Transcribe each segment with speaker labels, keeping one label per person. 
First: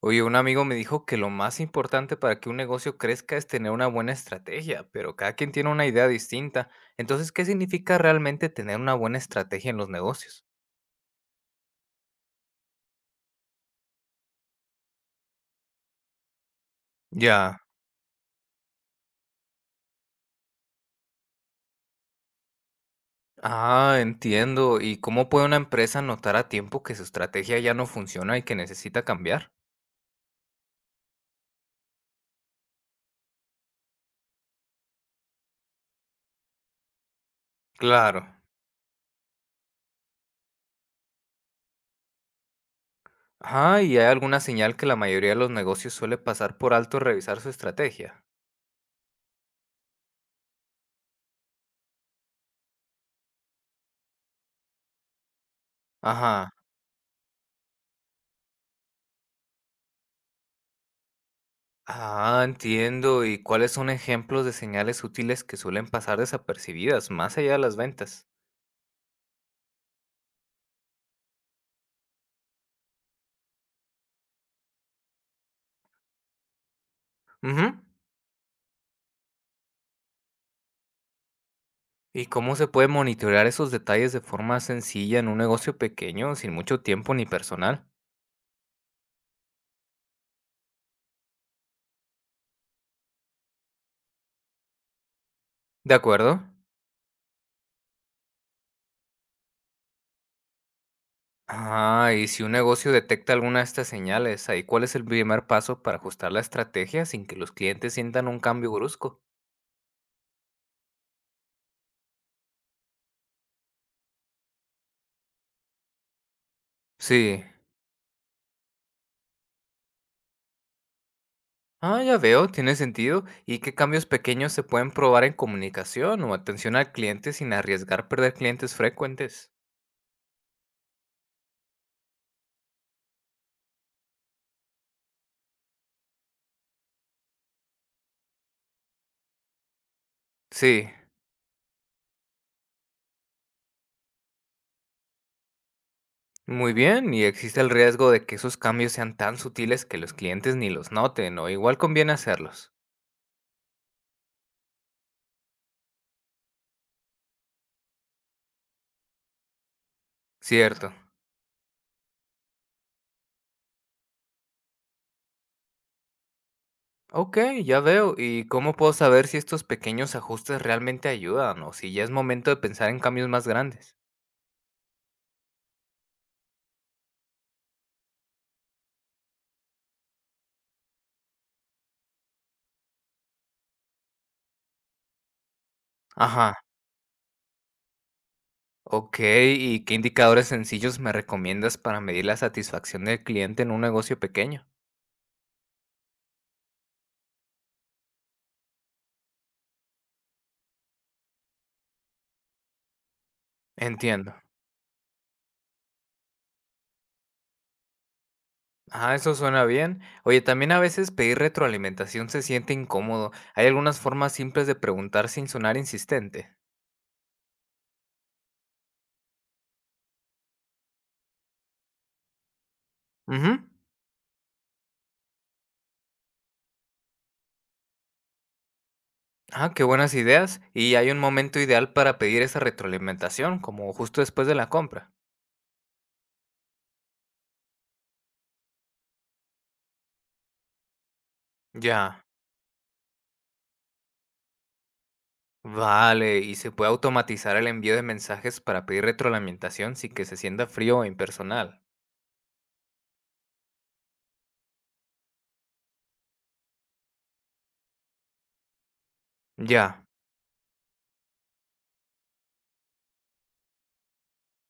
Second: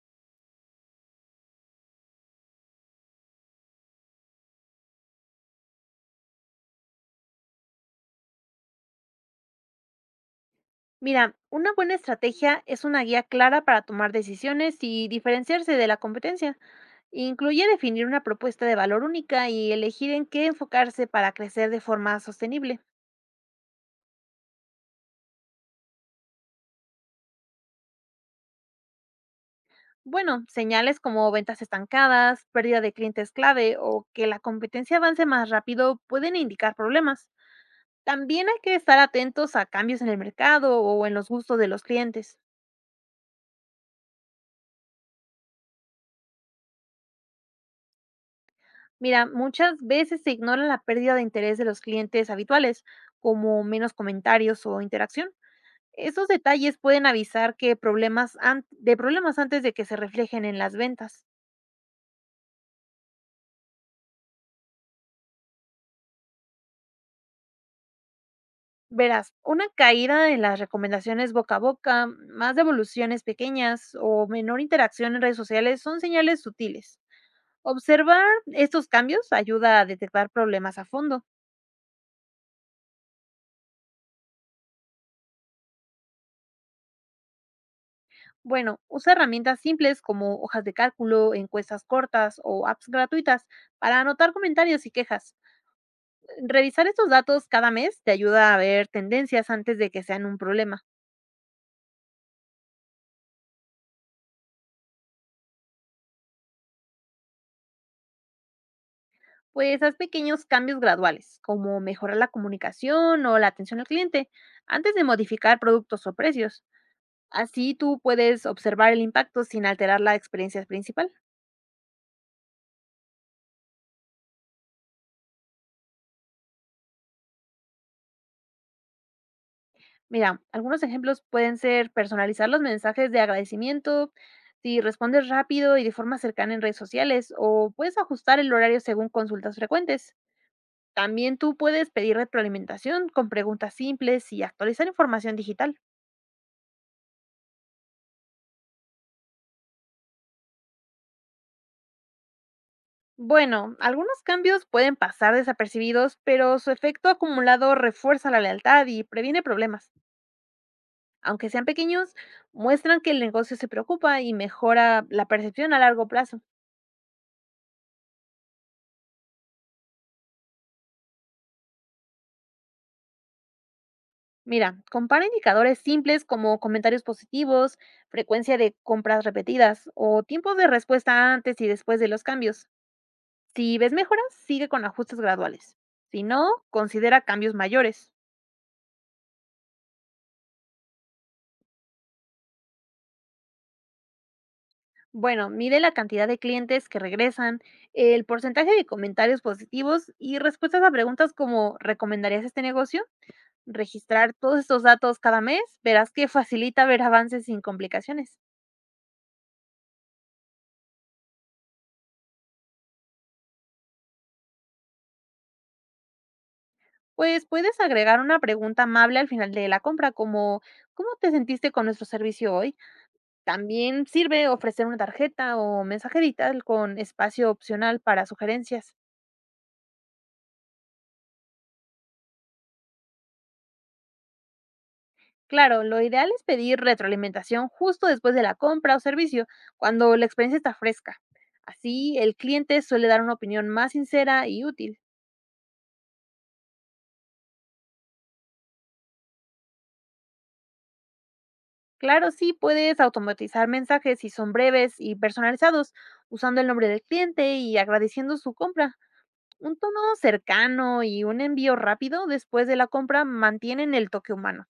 Speaker 1: Oye, un amigo me dijo que lo más importante para que un negocio crezca es tener una buena estrategia, pero cada quien tiene una idea distinta. Entonces, ¿qué significa realmente tener una buena estrategia en los negocios?
Speaker 2: Mira, una buena estrategia es una guía clara para tomar decisiones y diferenciarse de la competencia.
Speaker 1: Ya.
Speaker 2: Incluye definir una propuesta de valor única y elegir en qué enfocarse para crecer de forma sostenible.
Speaker 1: Ah, entiendo. ¿Y cómo puede una empresa notar a tiempo que su estrategia ya no funciona y que necesita cambiar?
Speaker 2: Bueno, señales como ventas estancadas, pérdida de clientes clave o que la competencia avance más rápido pueden indicar problemas.
Speaker 1: Claro.
Speaker 2: También hay que estar atentos a cambios en el mercado o en los gustos de los clientes.
Speaker 1: Ajá, ¿y hay alguna señal que la mayoría de los negocios suele pasar por alto revisar su estrategia?
Speaker 2: Mira, muchas veces se ignora la pérdida de interés de los clientes habituales, como menos comentarios o interacción. Esos
Speaker 1: Ajá.
Speaker 2: detalles pueden avisar de problemas antes de que se reflejen en las ventas.
Speaker 1: Ah, entiendo. ¿Y cuáles son ejemplos de señales útiles que suelen pasar desapercibidas más allá de las ventas?
Speaker 2: Verás, una caída en las recomendaciones boca a boca, más devoluciones pequeñas o menor interacción en redes sociales son señales sutiles.
Speaker 1: Ujú.
Speaker 2: Observar estos cambios ayuda a detectar problemas a fondo.
Speaker 1: ¿Y cómo se puede monitorear esos detalles de forma sencilla en un negocio pequeño sin mucho tiempo ni personal?
Speaker 2: Bueno, usa herramientas simples como hojas de cálculo, encuestas cortas o apps gratuitas para anotar comentarios y quejas.
Speaker 1: ¿De acuerdo?
Speaker 2: Revisar estos datos cada mes te ayuda a ver tendencias antes de que sean un problema.
Speaker 1: Ah, y si un negocio detecta alguna de estas señales, ahí cuál es el primer paso para ajustar la estrategia sin que los clientes sientan un cambio brusco?
Speaker 2: Pues haz pequeños cambios graduales, como mejorar la comunicación o la atención al cliente, antes de modificar productos o precios.
Speaker 1: Sí.
Speaker 2: Así tú puedes observar el impacto sin alterar la experiencia principal.
Speaker 1: Ah, ya veo, tiene sentido. ¿Y qué cambios pequeños se pueden probar en comunicación o atención al cliente sin arriesgar perder clientes frecuentes?
Speaker 2: Mira, algunos ejemplos pueden ser personalizar los mensajes de agradecimiento, si respondes rápido y de forma cercana en redes sociales, o puedes ajustar el horario según consultas frecuentes.
Speaker 1: Sí,
Speaker 2: También tú puedes pedir retroalimentación con preguntas simples y actualizar información digital.
Speaker 1: muy bien, y existe el riesgo de que esos cambios sean tan sutiles que los clientes ni los noten, o igual conviene hacerlos.
Speaker 2: Bueno, algunos cambios pueden pasar desapercibidos, pero su efecto acumulado refuerza la lealtad y previene problemas.
Speaker 1: Cierto.
Speaker 2: Aunque sean pequeños, muestran que el negocio se preocupa y mejora la percepción a largo plazo.
Speaker 1: Ok, ya veo. ¿Y cómo puedo saber si estos pequeños ajustes realmente ayudan o si ya es momento de pensar en cambios más grandes?
Speaker 2: Mira, compara indicadores simples como comentarios positivos, frecuencia de compras repetidas o tiempo de respuesta antes y después de los cambios. Si ves mejoras, sigue con ajustes graduales. Si no,
Speaker 1: Ajá,
Speaker 2: considera cambios mayores.
Speaker 1: ok. ¿Y qué indicadores sencillos me recomiendas para medir la satisfacción del cliente en un negocio pequeño?
Speaker 2: Bueno, mide la cantidad de clientes que regresan, el porcentaje de comentarios positivos y respuestas a preguntas como ¿recomendarías este negocio? Registrar
Speaker 1: Entiendo.
Speaker 2: todos estos datos cada mes, verás que facilita ver avances sin complicaciones.
Speaker 1: Ah, eso suena bien. Oye, también a veces pedir retroalimentación se siente incómodo. Hay algunas formas simples de preguntar sin sonar insistente.
Speaker 2: Pues puedes agregar una pregunta amable al final de la compra, como ¿cómo te sentiste con nuestro servicio hoy?
Speaker 1: Ujú.
Speaker 2: También sirve ofrecer una tarjeta o mensaje digital con espacio opcional para sugerencias.
Speaker 1: Ah, qué buenas ideas. Y hay un momento ideal para pedir esa retroalimentación, como justo después de la compra.
Speaker 2: Claro, lo ideal es pedir retroalimentación justo después de la compra o servicio, cuando la experiencia está fresca. Así,
Speaker 1: Ya.
Speaker 2: el cliente suele dar una opinión más sincera y útil.
Speaker 1: Vale, y se puede automatizar el envío de mensajes para pedir retroalimentación sin que se sienta frío o impersonal.
Speaker 2: Claro, sí, puedes automatizar mensajes si son breves y personalizados, usando el nombre del cliente y agradeciendo su compra. Un tono
Speaker 1: Ya.
Speaker 2: cercano y un envío rápido después de la compra mantienen el toque humano.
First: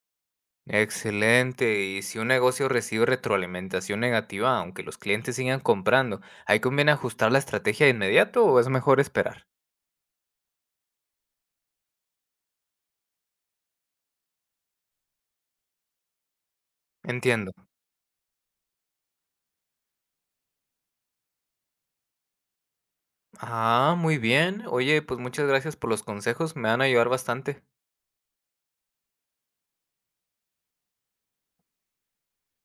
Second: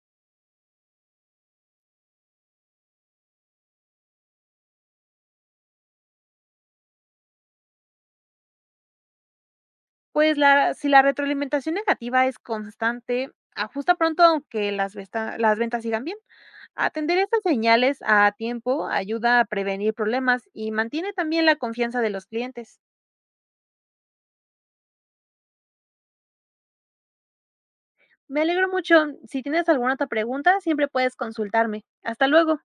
Speaker 1: Excelente. Y si un negocio recibe retroalimentación negativa, aunque los clientes sigan comprando, ¿ahí conviene ajustar la estrategia de inmediato o es mejor esperar?
Speaker 2: Pues si la retroalimentación negativa es constante, ajusta pronto aunque las ventas sigan bien. Atender estas
Speaker 1: Entiendo.
Speaker 2: señales a tiempo ayuda a prevenir problemas y mantiene también la confianza de los clientes.
Speaker 1: Ah, muy bien. Oye, pues muchas gracias por los consejos, me van a ayudar bastante.
Speaker 2: Me alegro mucho. Si tienes alguna otra pregunta, siempre puedes consultarme. Hasta luego.